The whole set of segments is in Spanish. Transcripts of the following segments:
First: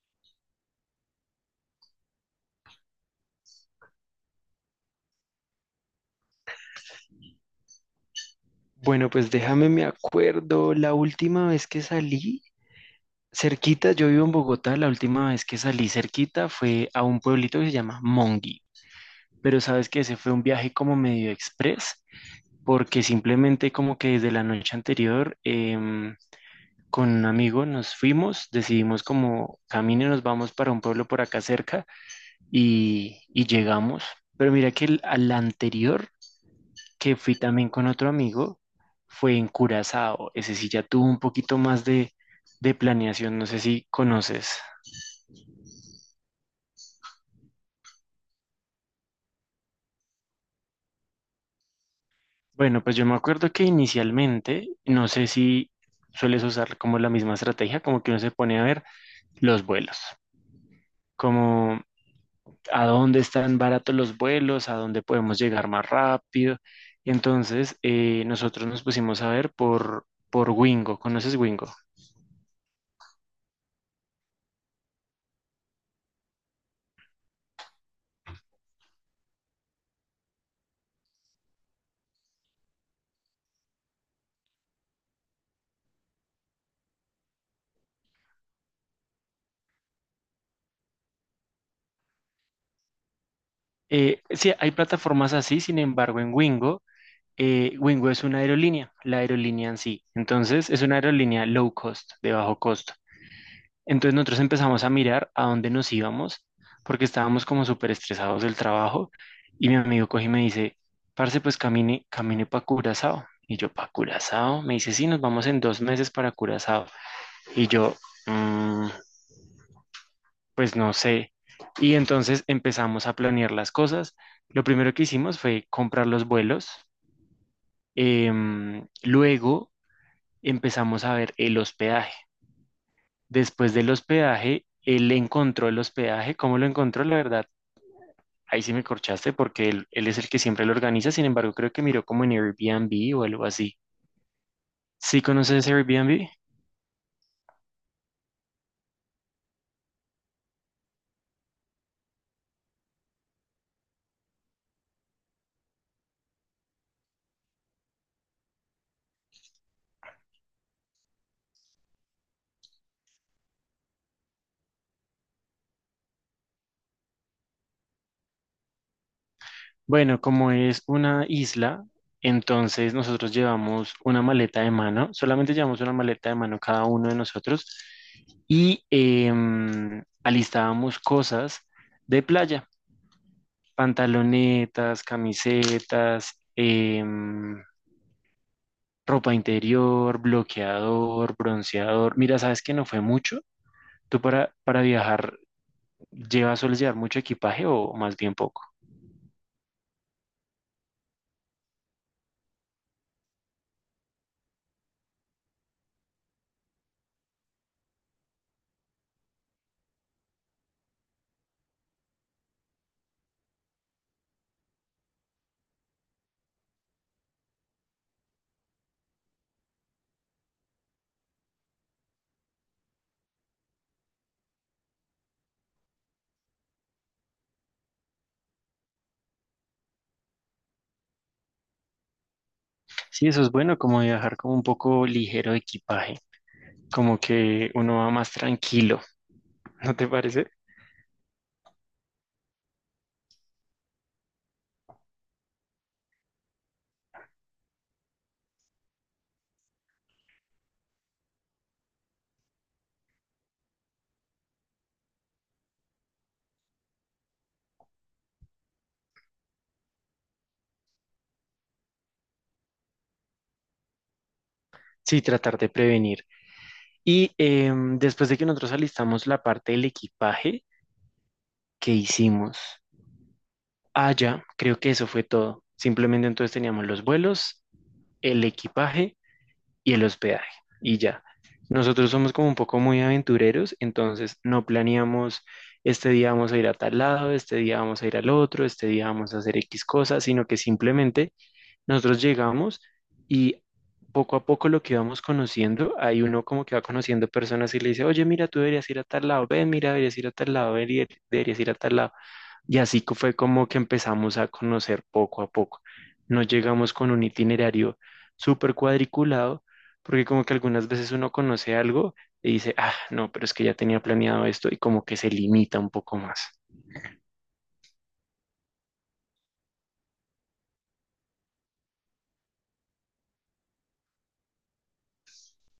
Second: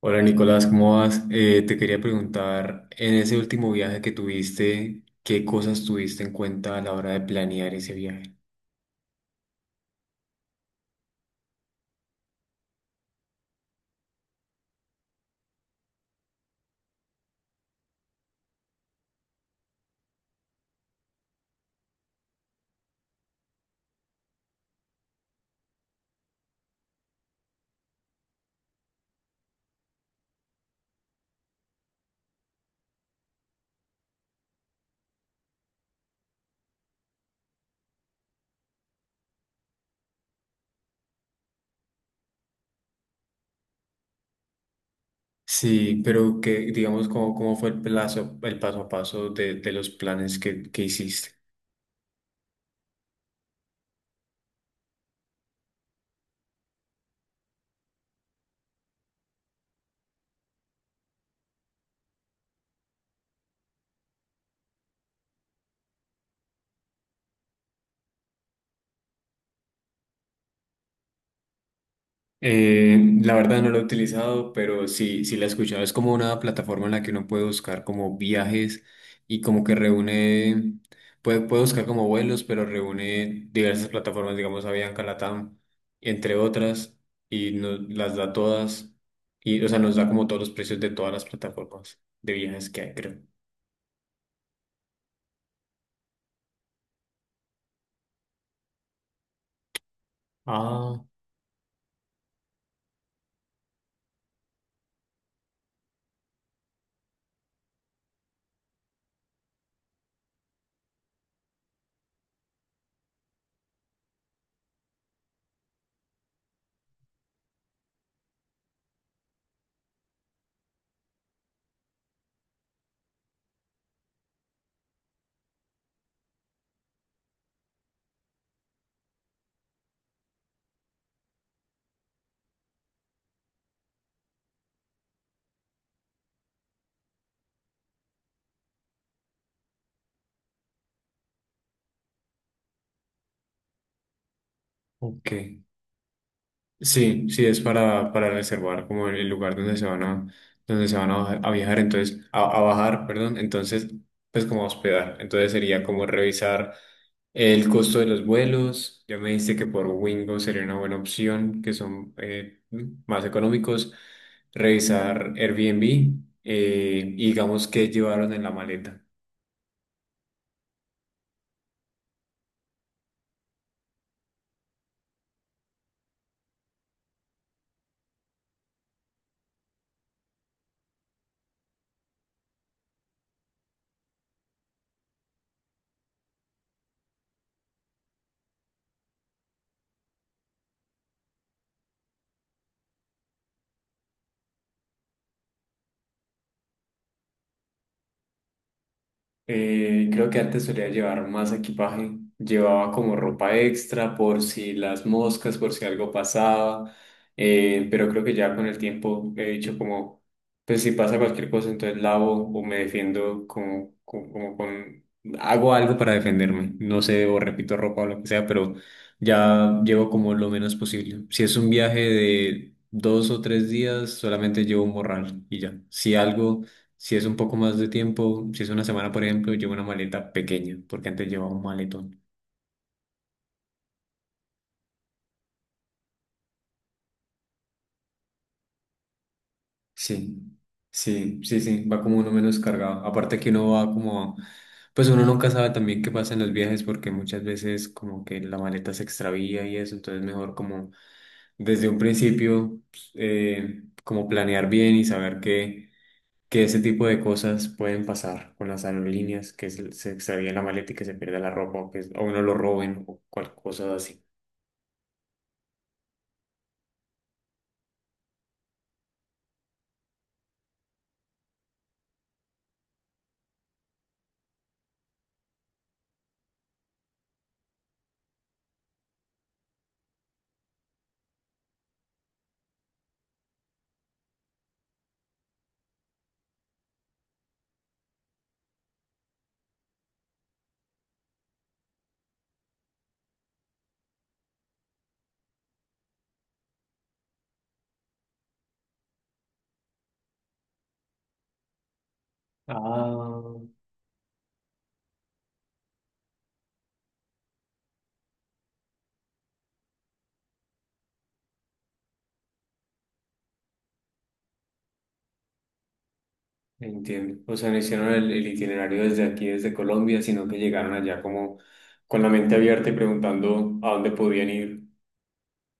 Hola Nicolás, ¿cómo vas? Te quería preguntar, en ese último viaje que tuviste, ¿qué cosas tuviste en cuenta a la hora de planear ese viaje? Bueno, pues déjame, me acuerdo, la última vez que salí cerquita, yo vivo en Bogotá, la última vez que salí cerquita fue a un pueblito que se llama Mongi, pero sabes que ese fue un viaje como medio express, porque simplemente como que desde la noche anterior con un amigo nos fuimos, decidimos como camino nos vamos para un pueblo por acá cerca y llegamos, pero mira que al anterior que fui también con otro amigo fue en Curazao. Ese sí ya tuvo un poquito más de planeación, no sé si conoces. Sí, pero que digamos, ¿cómo fue el plazo, el paso a paso de los planes que hiciste? Bueno, pues yo me acuerdo que inicialmente, no sé si sueles usar como la misma estrategia, como que uno se pone a ver los vuelos, como a dónde están baratos los vuelos, a dónde podemos llegar más rápido. Entonces, nosotros nos pusimos a ver por Wingo. ¿Conoces Wingo? La verdad no lo he utilizado, pero sí, sí la he escuchado. Es como una plataforma en la que uno puede buscar como viajes y como que reúne, puede buscar como vuelos, pero reúne diversas plataformas, digamos Avianca, Latam, entre otras, y nos las da todas, y o sea, nos da como todos los precios de todas las plataformas de viajes que hay, creo. Sí, hay plataformas así, sin embargo, en Wingo Wingo es una aerolínea, la aerolínea en sí. Entonces, es una Ah, aerolínea low cost, de bajo costo. Entonces, nosotros empezamos a mirar a dónde nos íbamos, porque estábamos como súper estresados del trabajo. Y mi amigo coge y me dice, parce, pues camine, camine para Curazao. Y yo, ¿para Curazao? Me dice, sí, nos vamos en dos meses para Curazao. Y yo, "Mm, pues no sé. Y entonces empezamos a planear las cosas. Lo primero que hicimos fue comprar los vuelos. Luego empezamos a ver el hospedaje. Después del hospedaje, él encontró el hospedaje. ¿Cómo lo encontró? La verdad, ahí sí me corchaste porque él es el que siempre lo organiza. Sin embargo, creo que miró como en Airbnb o algo así. ¿Sí ok. conoces Airbnb? Sí, sí, es para reservar como el lugar donde se van a, donde se van a, bajar- a viajar, entonces, a bajar, perdón, entonces, pues como a hospedar. Entonces sería como revisar el costo de los vuelos. Ya me dijiste que por Wingo sería una buena opción, que son más económicos. Revisar Airbnb y digamos qué llevaron en la maleta. Bueno, como es una isla, entonces nosotros llevamos una maleta de mano. Solamente llevamos una maleta de mano cada uno de nosotros y alistábamos cosas de playa. Pantalonetas, camisetas, ropa interior, bloqueador, bronceador. Mira, ¿sabes que no fue mucho? ¿Tú para viajar llevas, sueles llevar mucho equipaje o más bien poco? Creo que antes solía llevar más equipaje. Llevaba como ropa extra por si las moscas, por si algo pasaba. Pero creo que ya con el tiempo he dicho como, pues si pasa cualquier cosa, entonces lavo o me defiendo como con... Hago algo para defenderme. No sé, o repito ropa o lo que sea, pero ya llevo como lo menos posible. Si es un viaje de 2 o 3 días, solamente llevo un morral y ya. Si algo... Si es un poco más de tiempo, si es una semana, por ejemplo, llevo una maleta pequeña, porque antes llevaba un maletón. Sí, eso es bueno, como viajar como un poco ligero de equipaje, como que uno va más tranquilo, ¿no te parece? Sí, sí, sí, sí, va como uno menos cargado. Aparte que uno va como, pues uno nunca sabe también qué pasa en los viajes, porque muchas veces como que la maleta se extravía y eso, entonces mejor como desde un principio, pues, como planear bien y saber que ese tipo de cosas pueden pasar con las aerolíneas, que se extravía la maleta y que se pierda la ropa, o que o uno lo roben o cual cosa. Sí, tratar de prevenir. Y después de que nosotros alistamos la parte del equipaje, ¿qué hicimos? Ah, ya, creo que eso fue todo. Simplemente entonces teníamos los vuelos, el equipaje y el hospedaje. Y ya. Nosotros somos como un poco muy aventureros, entonces no planeamos este día vamos a ir a tal lado, este día vamos a ir al otro, este día vamos a hacer X cosas, sino que simplemente nosotros llegamos y poco a poco lo que vamos conociendo, hay uno como que va conociendo personas y le dice, oye, mira, tú deberías ir a tal lado, ven, mira, deberías ir a tal lado, ven, deberías ir a tal lado. Y así fue como Ah, que empezamos a conocer poco a poco. No llegamos con un itinerario súper cuadriculado, porque como que algunas veces uno conoce algo y dice, ah, no, pero es que ya tenía planeado esto y como que se limita un poco más. entiendo. O sea, no hicieron el itinerario desde aquí, desde Colombia, sino que llegaron allá como con la mente abierta y preguntando a dónde podían ir.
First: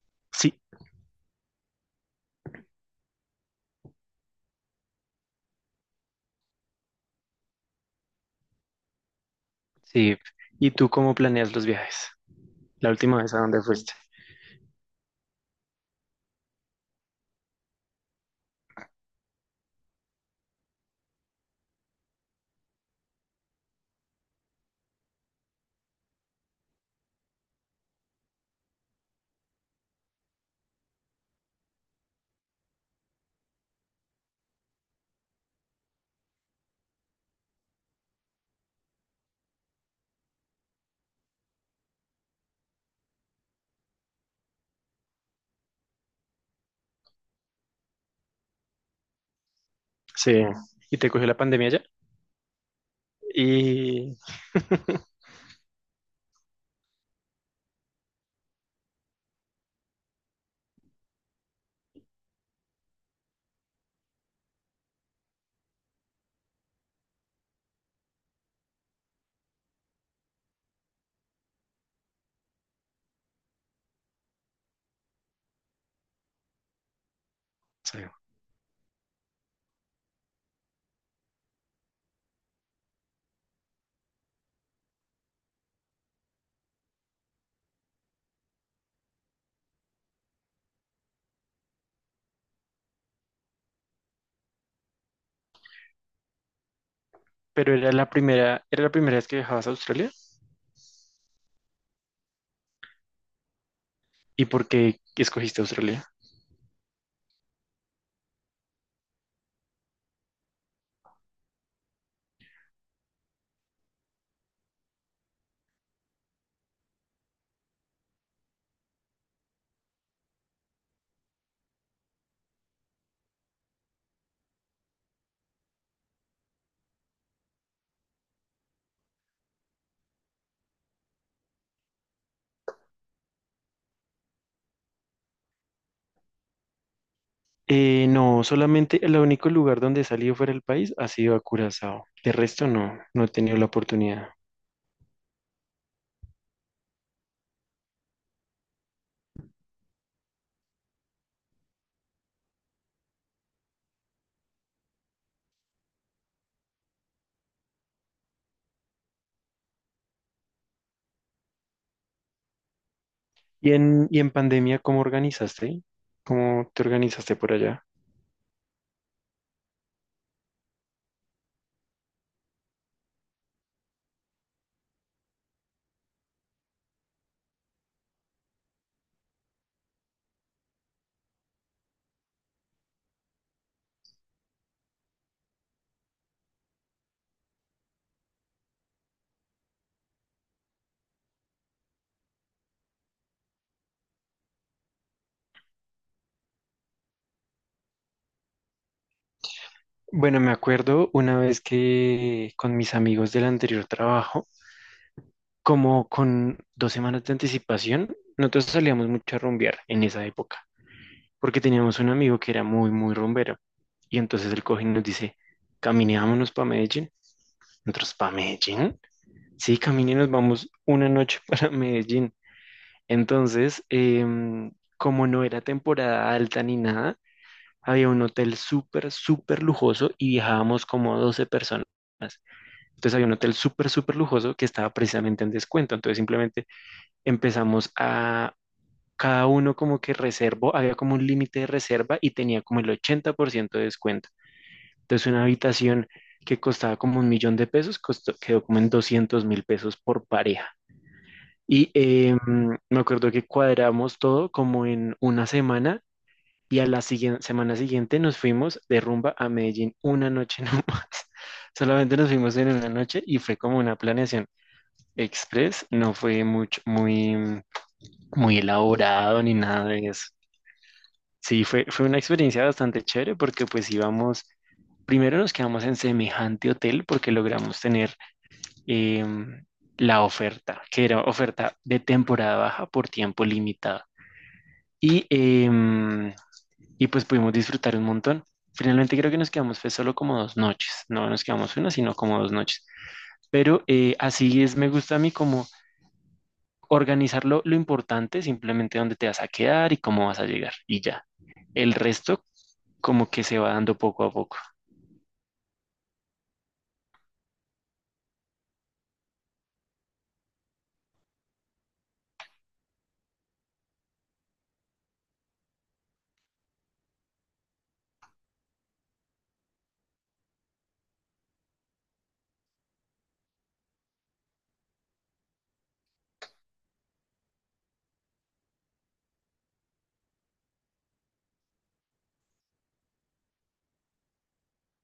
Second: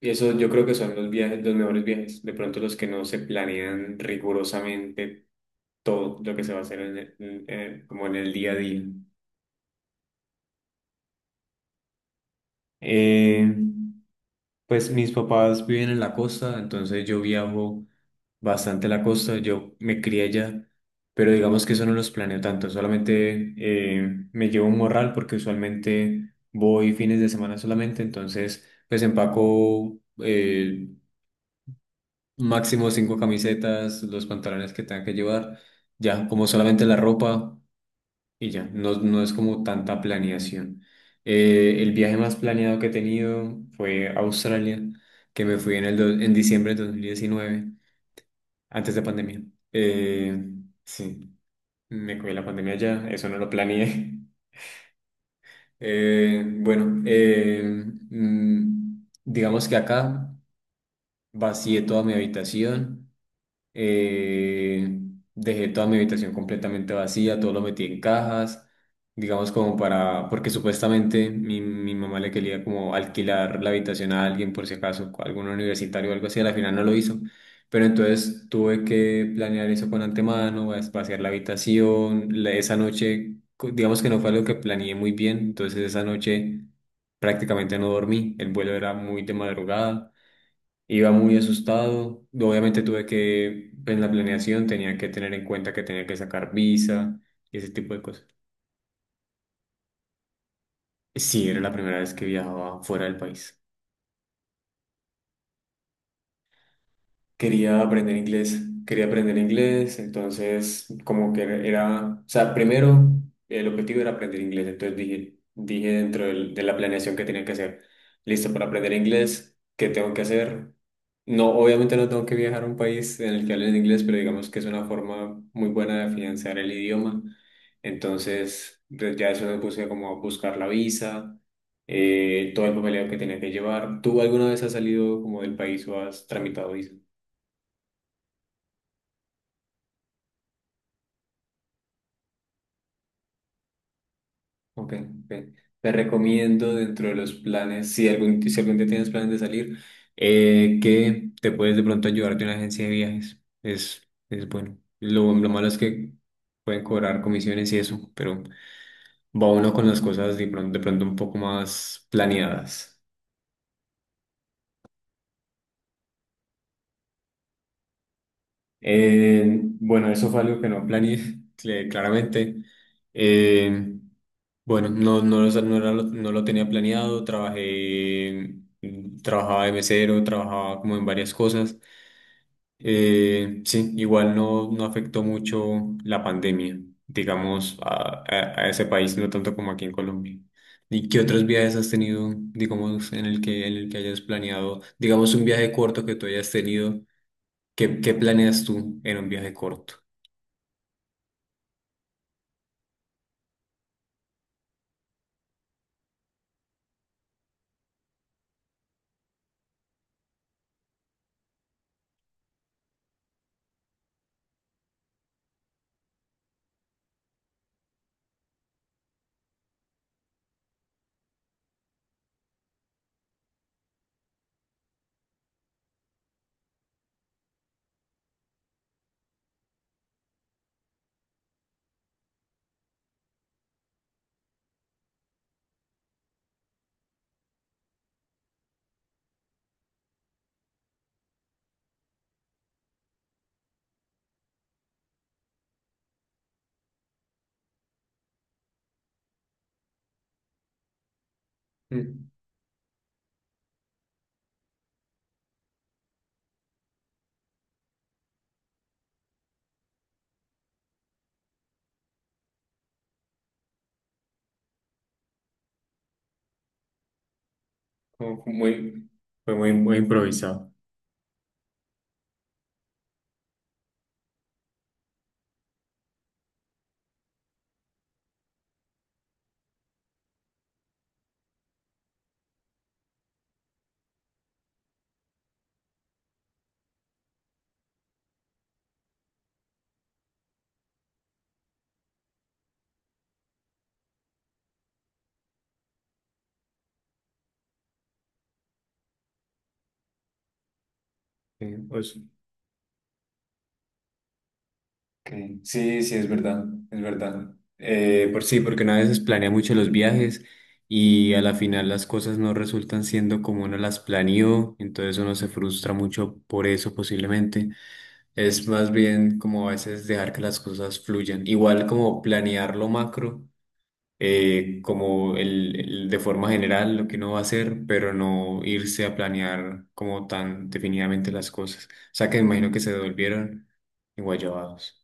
Y eso yo Sí, creo que son los viajes, los mejores viajes. De pronto los que no se planean rigurosamente todo lo que se va a hacer en como en el día a día. sí. ¿Y tú cómo planeas los viajes? La última vez a Eh, dónde fuiste. Pues mis papás viven en la costa, entonces yo viajo bastante a la costa, yo me crié allá, pero digamos que eso no los planeo tanto, solamente me llevo un morral porque usualmente voy fines de semana solamente, entonces pues empaco máximo cinco camisetas, los pantalones que tenga que llevar, ya como solamente la ropa y ya, no, no es como tanta planeación. El viaje más planeado que he tenido fue a Australia, que me fui en diciembre de 2019 antes de pandemia. Eh, Sí. Y te cogió sí, la pandemia ya. me cogí la pandemia ya, eso no lo planeé. Y... bueno, digamos que acá vacié toda mi habitación. Eh, dejé toda mi habitación completamente vacía, todo lo metí en cajas, digamos como para, porque supuestamente mi mamá le quería como alquilar la habitación a alguien por si acaso, a algún universitario o algo así, a la final no lo hizo. Pero sí. entonces tuve que planear eso con antemano, vaciar la habitación, esa noche, digamos que no fue algo que planeé muy bien, entonces esa noche prácticamente no dormí, el vuelo era muy de madrugada. Iba muy asustado. Obviamente tuve que, en la planeación tenía que tener en cuenta que tenía que sacar visa y ese Pero tipo de cosas. Era la primera vez que viajabas a Australia. Sí, era la primera vez que viajaba fuera del país. ¿Y por qué escogiste Australia? Quería aprender inglés, quería aprender inglés, entonces como que era, o sea, primero el objetivo era aprender inglés, entonces dije, dije de la planeación que tenía que hacer, listo para aprender inglés, ¿qué tengo que hacer? No, obviamente no tengo que viajar a un país en el que hablen inglés, pero digamos que es una forma muy buena de afianzar el idioma, entonces ya eso me puse como a buscar la visa, todo el papeleo que tenía que llevar. ¿Tú alguna vez has salido como del país o has tramitado visa? No, solamente el único lugar donde he salido fuera del país ha sido a Curazao. De resto no, no he tenido la oportunidad. Ok, ok. Te recomiendo dentro de los planes, si algún, si algún día tienes planes de salir, que te puedes de pronto ayudar de una agencia de viajes. Es bueno. Lo malo es que pueden cobrar comisiones y eso, pero va uno con las cosas de pronto un poco más planeadas. Y en pandemia cómo organizaste? ¿Cómo te organizaste por allá? Bueno, eso fue algo que no planeé, claramente. Eh, Bueno, no, no, no, era no lo tenía planeado, trabajaba de mesero, trabajaba como en varias cosas. Sí, igual no, no afectó mucho la pandemia, digamos, a ese país, no tanto como aquí en Colombia. ¿Y qué otros viajes has tenido, digamos, en el que hayas planeado, digamos, un viaje corto que tú hayas tenido? ¿Qué planeas tú en un viaje corto? Bueno, me acuerdo una vez que con mis amigos del anterior trabajo, como con dos semanas de anticipación, nosotros salíamos mucho a rumbear en esa época, porque teníamos un amigo que era muy, muy rumbero. Y entonces el coge y nos dice, caminémonos para Medellín. Nosotros, ¿para Medellín? Sí, caminé y nos vamos una noche para Medellín. Entonces, como no era temporada alta ni nada, había un hotel súper, súper lujoso y viajábamos como 12 personas. Entonces había un hotel súper, súper lujoso que estaba precisamente en descuento. Entonces simplemente empezamos a cada uno como que reservó, había como un límite de reserva y tenía como el 80% de descuento. Entonces una habitación que costaba como un millón de pesos costó, quedó como en 200 mil pesos por pareja. Y Mm, me acuerdo que cuadramos todo como en una semana y a la siguiente, semana siguiente nos fuimos de rumba a Medellín una noche nomás. Solamente nos fuimos en una noche y fue como una planeación express, no fue mucho, muy, como muy elaborado ni fue muy, nada muy de eso. improvisado. Sí, fue, fue una experiencia bastante chévere porque pues íbamos, primero nos quedamos en semejante hotel porque logramos tener em, la oferta, que era oferta de temporada baja por tiempo limitado. Y, y pues pudimos disfrutar un montón. Finalmente creo que nos quedamos fue solo como dos noches, no nos quedamos una, sino como dos noches. Pero así es, me gusta a mí como organizar lo importante, simplemente dónde te vas a quedar y cómo vas a llegar y ya. Sí, El resto como que se va dando poco a poco. ok. Sí, sí, es verdad, es verdad. Por sí, porque una vez planea mucho los viajes y a la final las cosas no resultan siendo como uno las planeó, entonces uno se frustra mucho por eso posiblemente. Es más bien como a veces dejar que las cosas fluyan. Igual como planear lo macro, como de forma general lo que uno va a hacer, pero no irse a planear como tan definidamente las cosas. O sea que me imagino que se volvieron enguayabados.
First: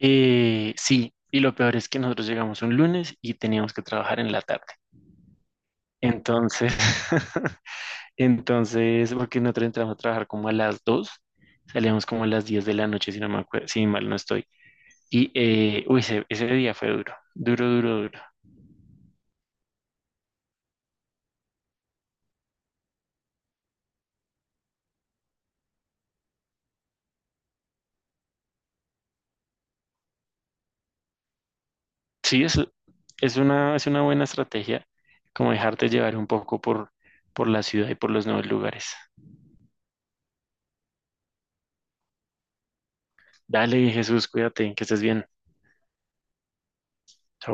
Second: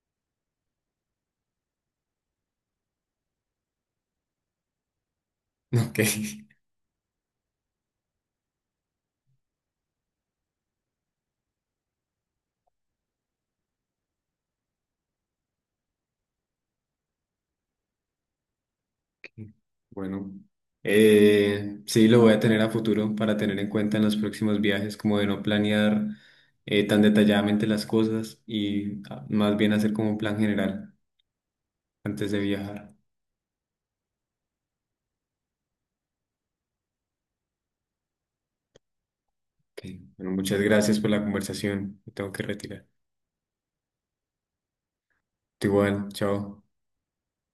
Sí, y lo peor es que nosotros llegamos un lunes y teníamos que trabajar en la tarde. Ok. Entonces, entonces, porque nosotros entramos a trabajar como a las 2, salíamos como a las 10 de la noche, si no me acuerdo, si mal no estoy. Y, uy, ese día fue duro, duro, duro, duro. Bueno, sí, lo voy a tener a futuro para tener en cuenta en los próximos viajes, como de no planear tan detalladamente las cosas y ah, más bien hacer como un plan general antes de Sí, viajar. Es una buena estrategia, como dejarte llevar un poco por la ciudad y por los nuevos lugares. Ok, bueno, muchas gracias por la conversación. Me tengo que retirar. Dale, Jesús, cuídate, que estés bien. Igual, chao.